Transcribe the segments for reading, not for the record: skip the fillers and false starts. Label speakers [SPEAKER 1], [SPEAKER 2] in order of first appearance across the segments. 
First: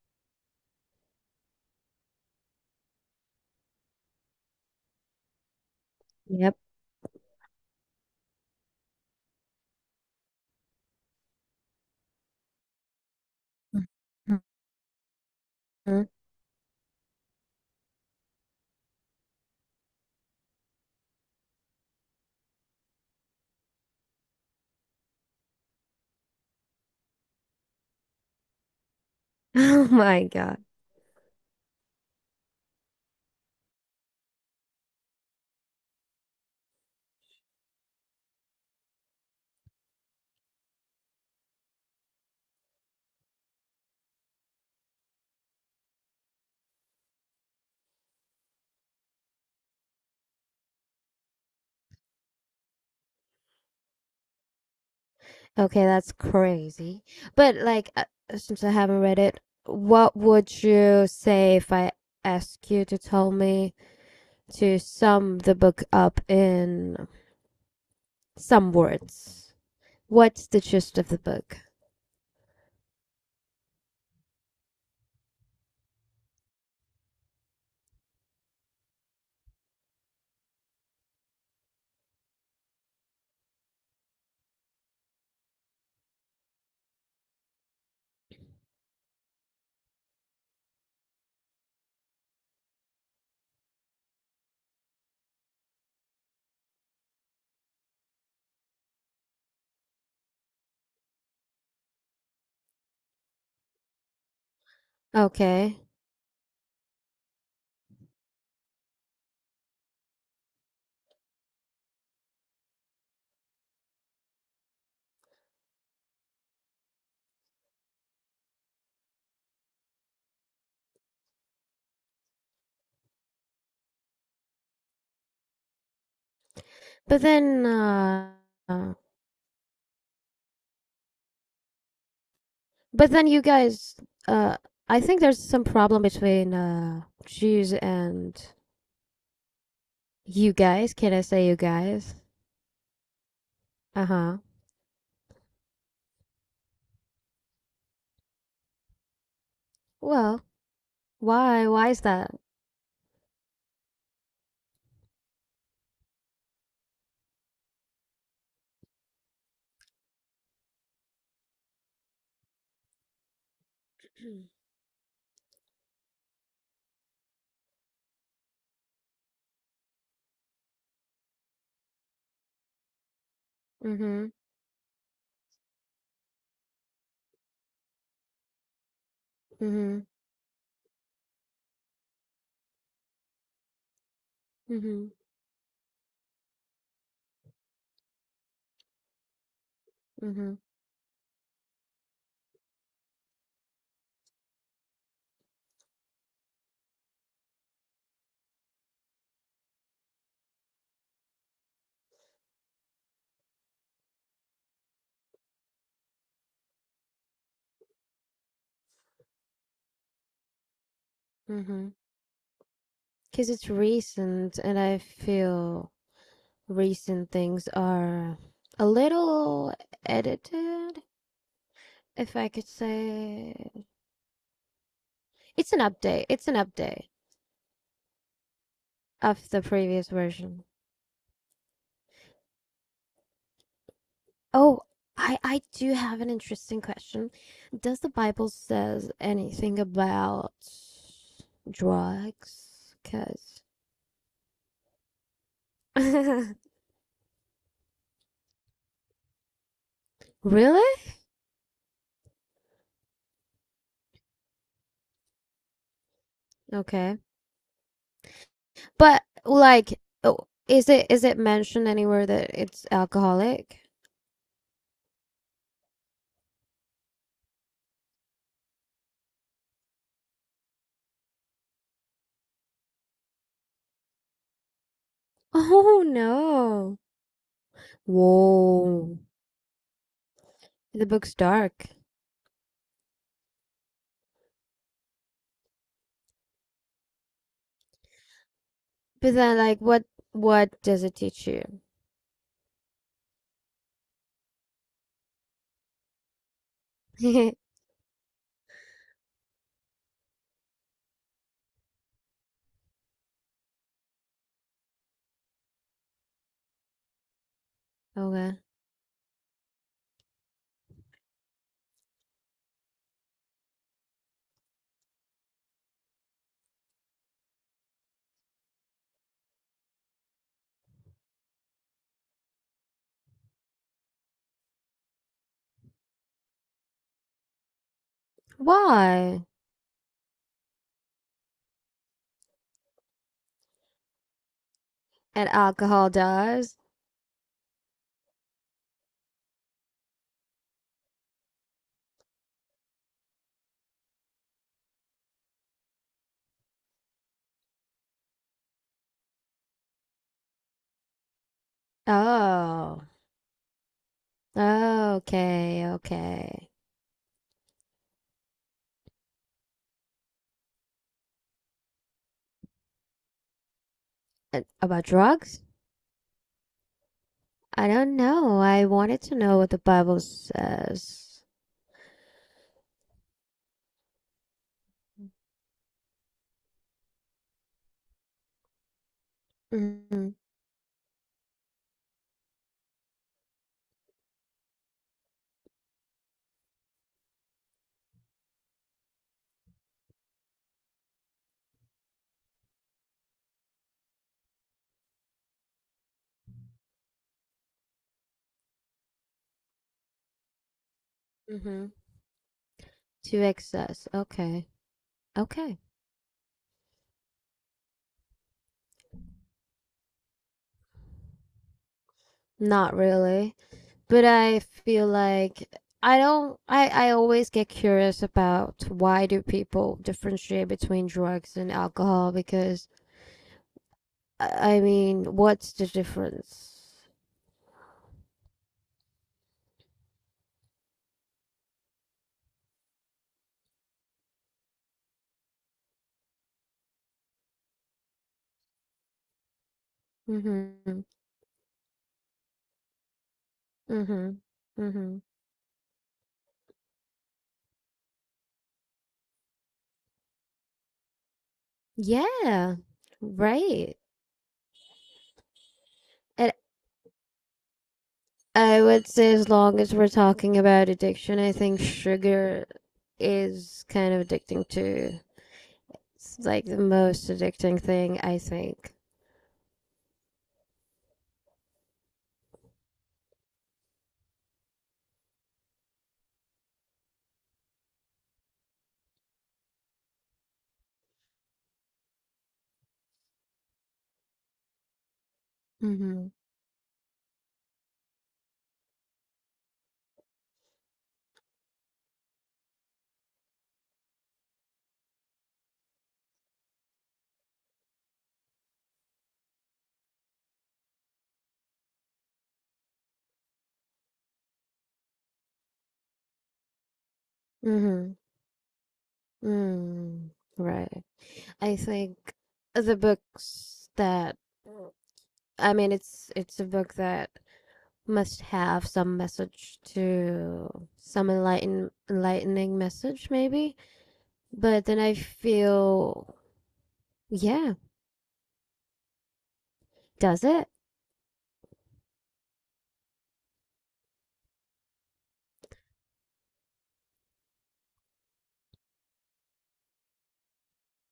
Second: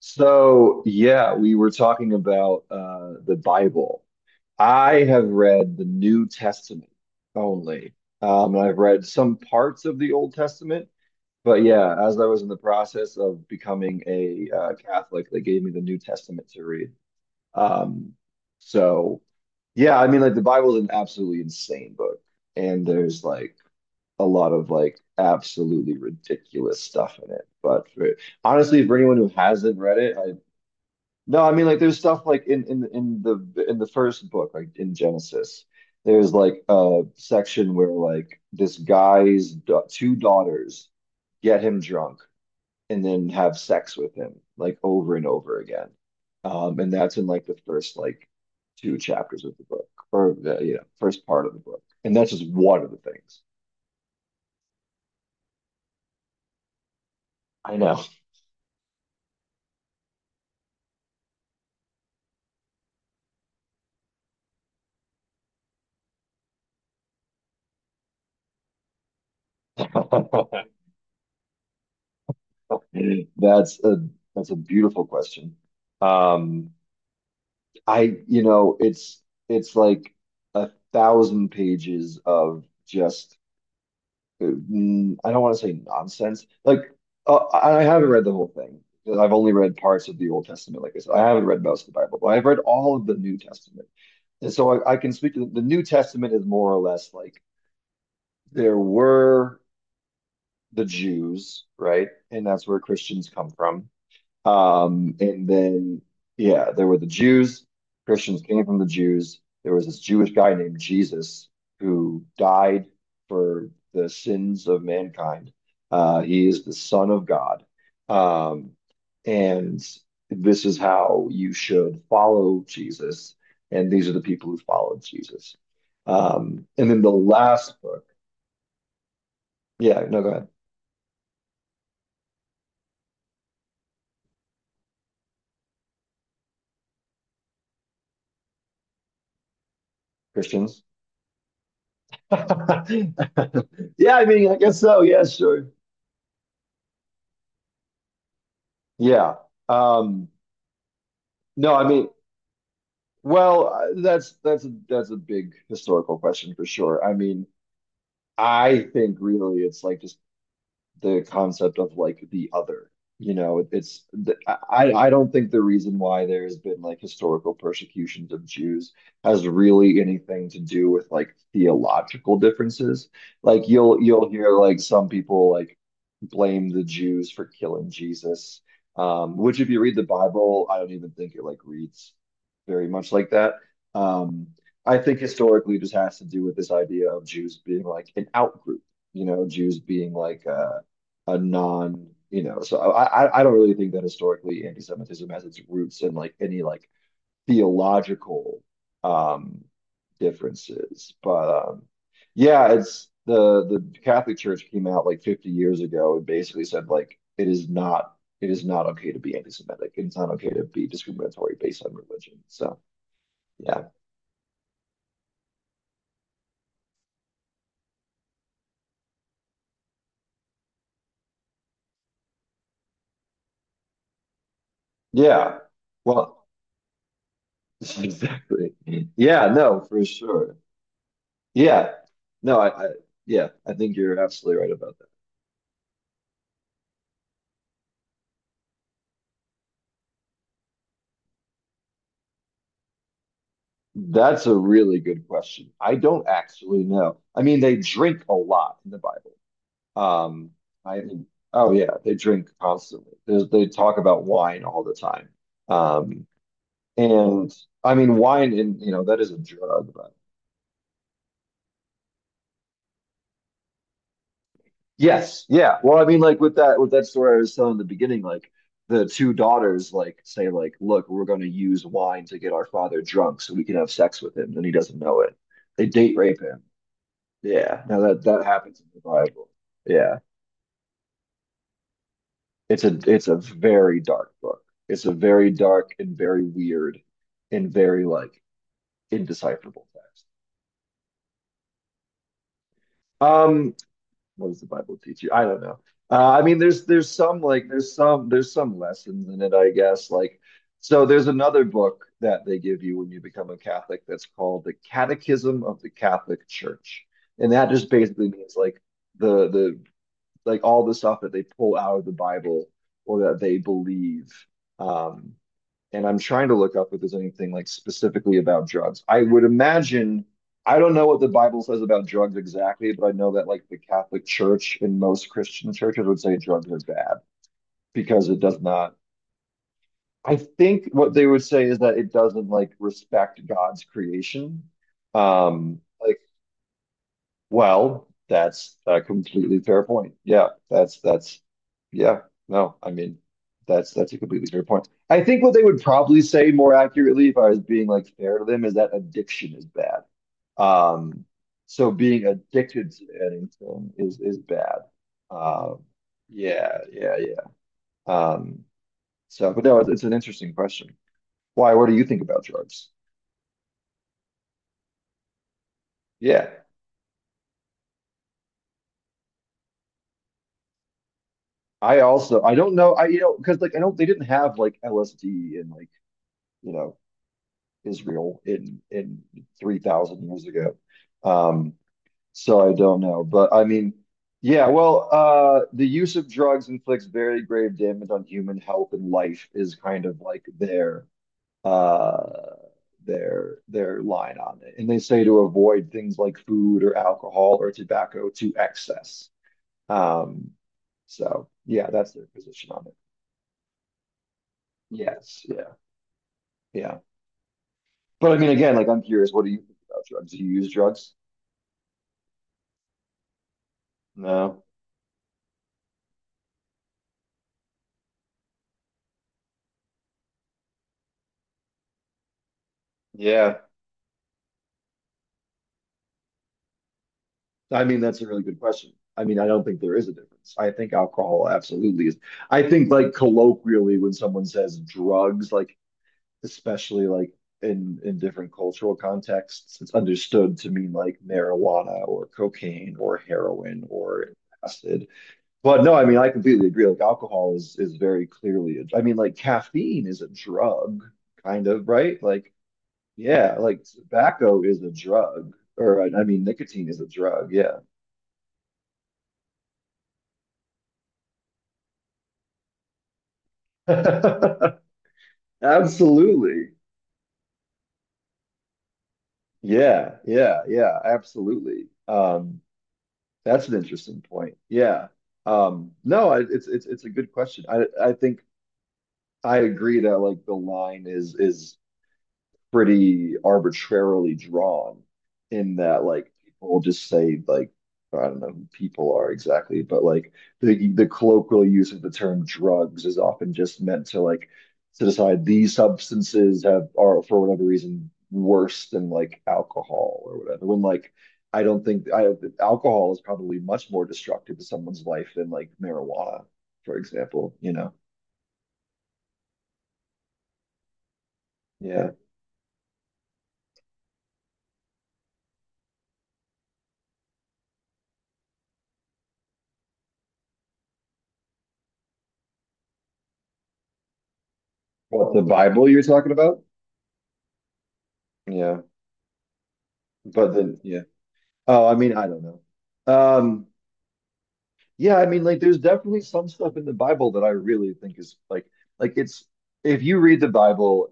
[SPEAKER 1] So, yeah, we were talking about the Bible. I have read the New
[SPEAKER 2] Yep.
[SPEAKER 1] Testament only. And I've read some parts of the Old Testament, but yeah, as I was in the process of becoming a Catholic, they gave me the New
[SPEAKER 2] Mhm.
[SPEAKER 1] Testament to read. Um, so, yeah, I mean, like the Bible is an absolutely insane book, and there's like a lot of like absolutely ridiculous stuff in it. Honestly, for anyone who hasn't
[SPEAKER 2] Oh
[SPEAKER 1] read it,
[SPEAKER 2] my God.
[SPEAKER 1] no, I mean like there's stuff like in the first book, like in Genesis, there's like a section where like this guy's da two daughters get him drunk and then have sex with him like over and over again. And that's in like the first like two chapters of the book or the first part of the book. And that's just one of the things.
[SPEAKER 2] Okay, that's crazy. But
[SPEAKER 1] I
[SPEAKER 2] like,
[SPEAKER 1] know.
[SPEAKER 2] since I haven't read it, what would you say if I ask you to tell me to sum the book up in some words? What's the gist of the book?
[SPEAKER 1] That's a that's a beautiful question. Um, it's like a thousand pages of just I don't want to say nonsense. Like I haven't read the whole thing 'cause I've only read parts of the Old Testament. Like I said, I haven't read most of the Bible, but I've read all of the New Testament. And so I can speak to the New Testament is more or less like there were the Jews, right? And that's where Christians come from. And
[SPEAKER 2] Okay.
[SPEAKER 1] then, yeah, there were the Jews. Christians came from the Jews. There was this Jewish guy named Jesus who died for the sins of mankind. He is the Son of God. Um, and this is how you should follow Jesus. And these are the people who followed Jesus. And then the
[SPEAKER 2] But then,
[SPEAKER 1] last book.
[SPEAKER 2] uh, uh,
[SPEAKER 1] Yeah, no, go ahead.
[SPEAKER 2] but then you guys, uh, I think there's some problem between Jews and you
[SPEAKER 1] Christians.
[SPEAKER 2] guys. Can I say you guys?
[SPEAKER 1] Yeah, I
[SPEAKER 2] Uh-huh.
[SPEAKER 1] mean, I guess so. Yeah, sure. Yeah. Um,
[SPEAKER 2] Well, why?
[SPEAKER 1] no, I
[SPEAKER 2] Why is
[SPEAKER 1] mean,
[SPEAKER 2] that?
[SPEAKER 1] well, that's a big historical question for sure. I mean, I think really it's like just the concept of like the other. You know, I don't think the reason why there has been like historical persecutions of Jews has really anything to do with like theological differences. Like you'll
[SPEAKER 2] Mhm.
[SPEAKER 1] hear like some people like blame the Jews for killing Jesus, which if you read the
[SPEAKER 2] Mhm.
[SPEAKER 1] Bible, I don't even think it like reads very much like that. Um, I think historically it just has to do with this idea of Jews being like an out group, you know, Jews being like
[SPEAKER 2] Mhm.
[SPEAKER 1] a non, you know, so I don't really think that historically anti-Semitism has its roots in like any like theological um differences. But yeah, it's the Catholic Church came out like 50 years ago and basically said like it is not okay to be anti-Semitic. It's not okay to be discriminatory based
[SPEAKER 2] Mhm.
[SPEAKER 1] on religion. So
[SPEAKER 2] Because it's
[SPEAKER 1] yeah.
[SPEAKER 2] recent and I feel recent things are a little edited, if I could say.
[SPEAKER 1] Yeah.
[SPEAKER 2] It's an update.
[SPEAKER 1] Well,
[SPEAKER 2] It's an update
[SPEAKER 1] exactly. Yeah,
[SPEAKER 2] of the
[SPEAKER 1] no, for
[SPEAKER 2] previous
[SPEAKER 1] sure.
[SPEAKER 2] version.
[SPEAKER 1] Yeah. No, I yeah, I think you're absolutely right
[SPEAKER 2] Oh,
[SPEAKER 1] about that.
[SPEAKER 2] I do have an interesting question. Does the Bible says anything about drugs? Because
[SPEAKER 1] That's a really good question. I don't actually know. I mean, they drink a lot in the Bible. Um,
[SPEAKER 2] Really?
[SPEAKER 1] I think, oh yeah, they drink constantly. They talk about wine all the time. Um,
[SPEAKER 2] Okay.
[SPEAKER 1] and I mean, you know, that
[SPEAKER 2] But
[SPEAKER 1] is a drug,
[SPEAKER 2] like, oh, is it mentioned anywhere that it's alcoholic?
[SPEAKER 1] yes, yeah. Well, I mean, like with that story I was telling in the beginning, like the two daughters like say like, look, we're going to use wine to get our father drunk so we can have sex with him, and he doesn't know it. They
[SPEAKER 2] Oh
[SPEAKER 1] date rape him.
[SPEAKER 2] no!
[SPEAKER 1] Yeah. Now that happens in the
[SPEAKER 2] Whoa,
[SPEAKER 1] Bible. Yeah.
[SPEAKER 2] the book's dark.
[SPEAKER 1] It's a very dark book. It's a very dark and very weird and very like
[SPEAKER 2] But then, like,
[SPEAKER 1] indecipherable
[SPEAKER 2] what
[SPEAKER 1] text.
[SPEAKER 2] what does it teach you?
[SPEAKER 1] Um, what does the Bible teach you? I don't know. I mean, there's some like there's some lessons in it, I guess. Like, so there's another book that they give you when you become a Catholic that's called the Catechism of the Catholic Church, and that just basically means
[SPEAKER 2] Okay,
[SPEAKER 1] like the like all the stuff that they pull out of the Bible or that they believe. Um, and I'm trying to look up if there's anything like specifically about drugs. I would imagine, I don't know what the Bible says about drugs exactly, but I know that like the Catholic Church and most Christian churches would say drugs are bad because it does not.
[SPEAKER 2] why?
[SPEAKER 1] I think what they would say is that it doesn't like respect God's creation.
[SPEAKER 2] And
[SPEAKER 1] Um,
[SPEAKER 2] alcohol
[SPEAKER 1] like
[SPEAKER 2] does.
[SPEAKER 1] well, that's a completely fair point. Yeah, that's yeah, no, I mean that's a completely fair point. I think what they would probably say more accurately if I was being like fair to them is that addiction is bad. Um, so being addicted
[SPEAKER 2] Oh,
[SPEAKER 1] to anything is bad. Um,
[SPEAKER 2] okay, okay.
[SPEAKER 1] yeah, yeah, yeah. Um, but no, it's an interesting question. Why? What do you think about drugs?
[SPEAKER 2] And about drugs?
[SPEAKER 1] Yeah.
[SPEAKER 2] I don't know. I wanted to know what the Bible says.
[SPEAKER 1] I also I don't know I you know because like I don't they didn't have like LSD and like you know Israel in three thousand
[SPEAKER 2] Mm-hmm.
[SPEAKER 1] years ago. Um, so I don't know, but I mean, yeah. Well, the use of drugs inflicts very grave damage on human health and life is kind of like their uh their line on it, and they say to avoid things like food or alcohol or tobacco to excess. Um, so
[SPEAKER 2] Mm-hmm.
[SPEAKER 1] yeah, that's their position on it.
[SPEAKER 2] To excess. Okay.
[SPEAKER 1] Yes, yeah,
[SPEAKER 2] Okay.
[SPEAKER 1] yeah. But I mean, again, like I'm curious, what do you think about drugs? Do you use drugs?
[SPEAKER 2] Not really, but I
[SPEAKER 1] No.
[SPEAKER 2] feel like I don't I always get curious about why do people differentiate between drugs and alcohol because
[SPEAKER 1] Yeah.
[SPEAKER 2] I mean, what's the difference?
[SPEAKER 1] I mean, that's a really good question. I mean, I don't think there is a difference. I think alcohol absolutely is. I think like colloquially when someone says drugs, like especially like in different cultural contexts, it's understood to mean
[SPEAKER 2] Mhm.
[SPEAKER 1] like marijuana or cocaine or heroin or
[SPEAKER 2] Mhm.
[SPEAKER 1] acid.
[SPEAKER 2] Mhm.
[SPEAKER 1] But no, I mean, I completely agree. Like alcohol is very clearly I mean, like caffeine is a drug, kind of, right? Like
[SPEAKER 2] Yeah.
[SPEAKER 1] yeah, like
[SPEAKER 2] Right.
[SPEAKER 1] tobacco is a drug, or I mean,
[SPEAKER 2] And
[SPEAKER 1] nicotine is a drug. Yeah,
[SPEAKER 2] I would say as long as we're talking about addiction, I think sugar is kind of addicting too. It's like
[SPEAKER 1] absolutely.
[SPEAKER 2] the most addicting thing, I think.
[SPEAKER 1] Yeah, yeah, yeah, absolutely. That's an interesting point. Yeah. No, I, it's it's a good question. I think I agree that like the line is pretty arbitrarily drawn in that
[SPEAKER 2] Mm-hmm.
[SPEAKER 1] like people just say like I don't know who people are exactly, but like the colloquial use of the term drugs is often just meant to like to decide these substances have are for whatever reason worse than like alcohol or whatever. When like I don't think I alcohol is probably much more destructive to someone's life than like marijuana, for example, you know.
[SPEAKER 2] Mm-hmm. Mm. Right. I
[SPEAKER 1] Yeah.
[SPEAKER 2] think the books that, well, I mean, it's a book that must have some message to some enlightening message maybe. But then I
[SPEAKER 1] What the Bible you're talking
[SPEAKER 2] feel,
[SPEAKER 1] about?
[SPEAKER 2] yeah.
[SPEAKER 1] Yeah.
[SPEAKER 2] Does
[SPEAKER 1] But
[SPEAKER 2] it?
[SPEAKER 1] then yeah. Oh, I mean, I don't know. Um, yeah, I mean, like, there's definitely some stuff in the Bible that I really think is like it's if you read the Bible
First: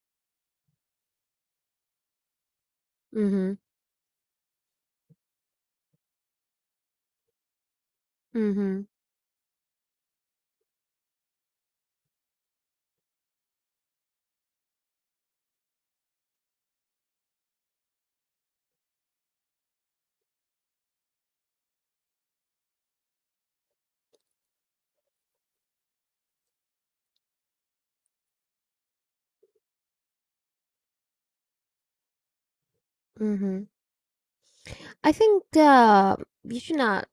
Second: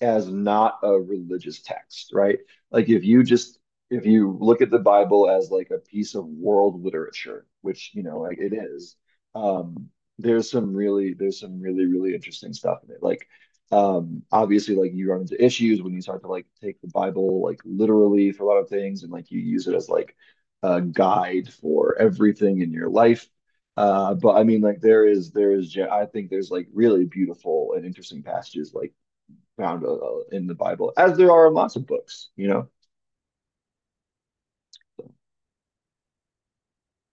[SPEAKER 1] as not a religious text, right? Like
[SPEAKER 2] Mhm.
[SPEAKER 1] if you look at the Bible as like a piece of world literature, which you know like it
[SPEAKER 2] Mhm.
[SPEAKER 1] is, um, there's some really really interesting stuff in it. Like obviously like you run into issues when you start to like take the Bible like literally for a lot of things, and like you use it as like a guide for everything in your life. But I mean, like I think there's like really beautiful and interesting passages like found in the Bible, as there are in lots of books, you know?
[SPEAKER 2] Mhm. I think, you should not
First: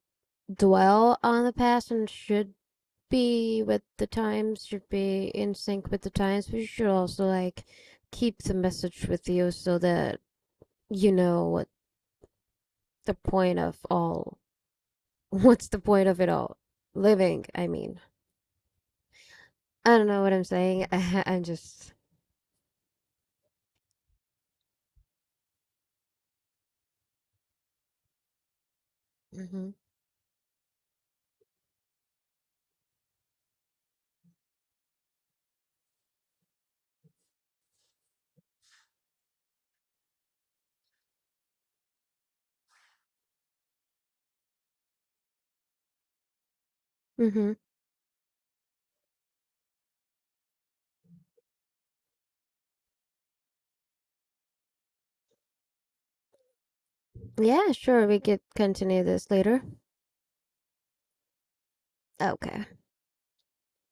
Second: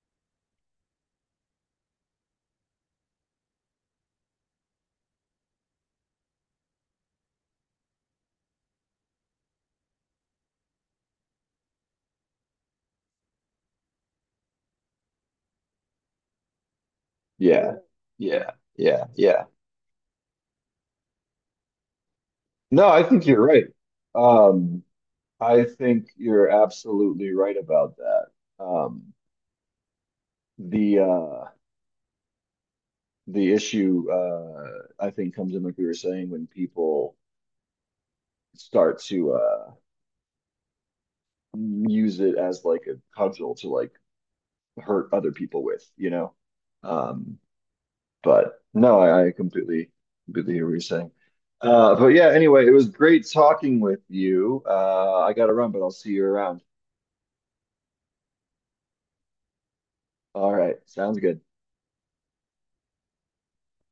[SPEAKER 2] dwell on the past and should be with the times, should be in sync with the times, but you should also like keep the message with you so that you know what the point of all what's the point of it all, living, I
[SPEAKER 1] Yeah,
[SPEAKER 2] mean,
[SPEAKER 1] yeah, yeah, yeah.
[SPEAKER 2] I don't know what I'm saying. I'm just
[SPEAKER 1] No, I think you're right. Um, I think you're absolutely right about that. Um,
[SPEAKER 2] mm-hmm.
[SPEAKER 1] the uh, the issue I think comes in, like we were saying, when people start to use it as like a cudgel to like hurt other people with, you know? Um,
[SPEAKER 2] Mm-hmm.
[SPEAKER 1] But no, I completely hear what you're saying. But yeah, anyway, it was great talking with you. I gotta run, but I'll see you around.
[SPEAKER 2] yeah sure we could continue this later
[SPEAKER 1] All right, sounds good.
[SPEAKER 2] okay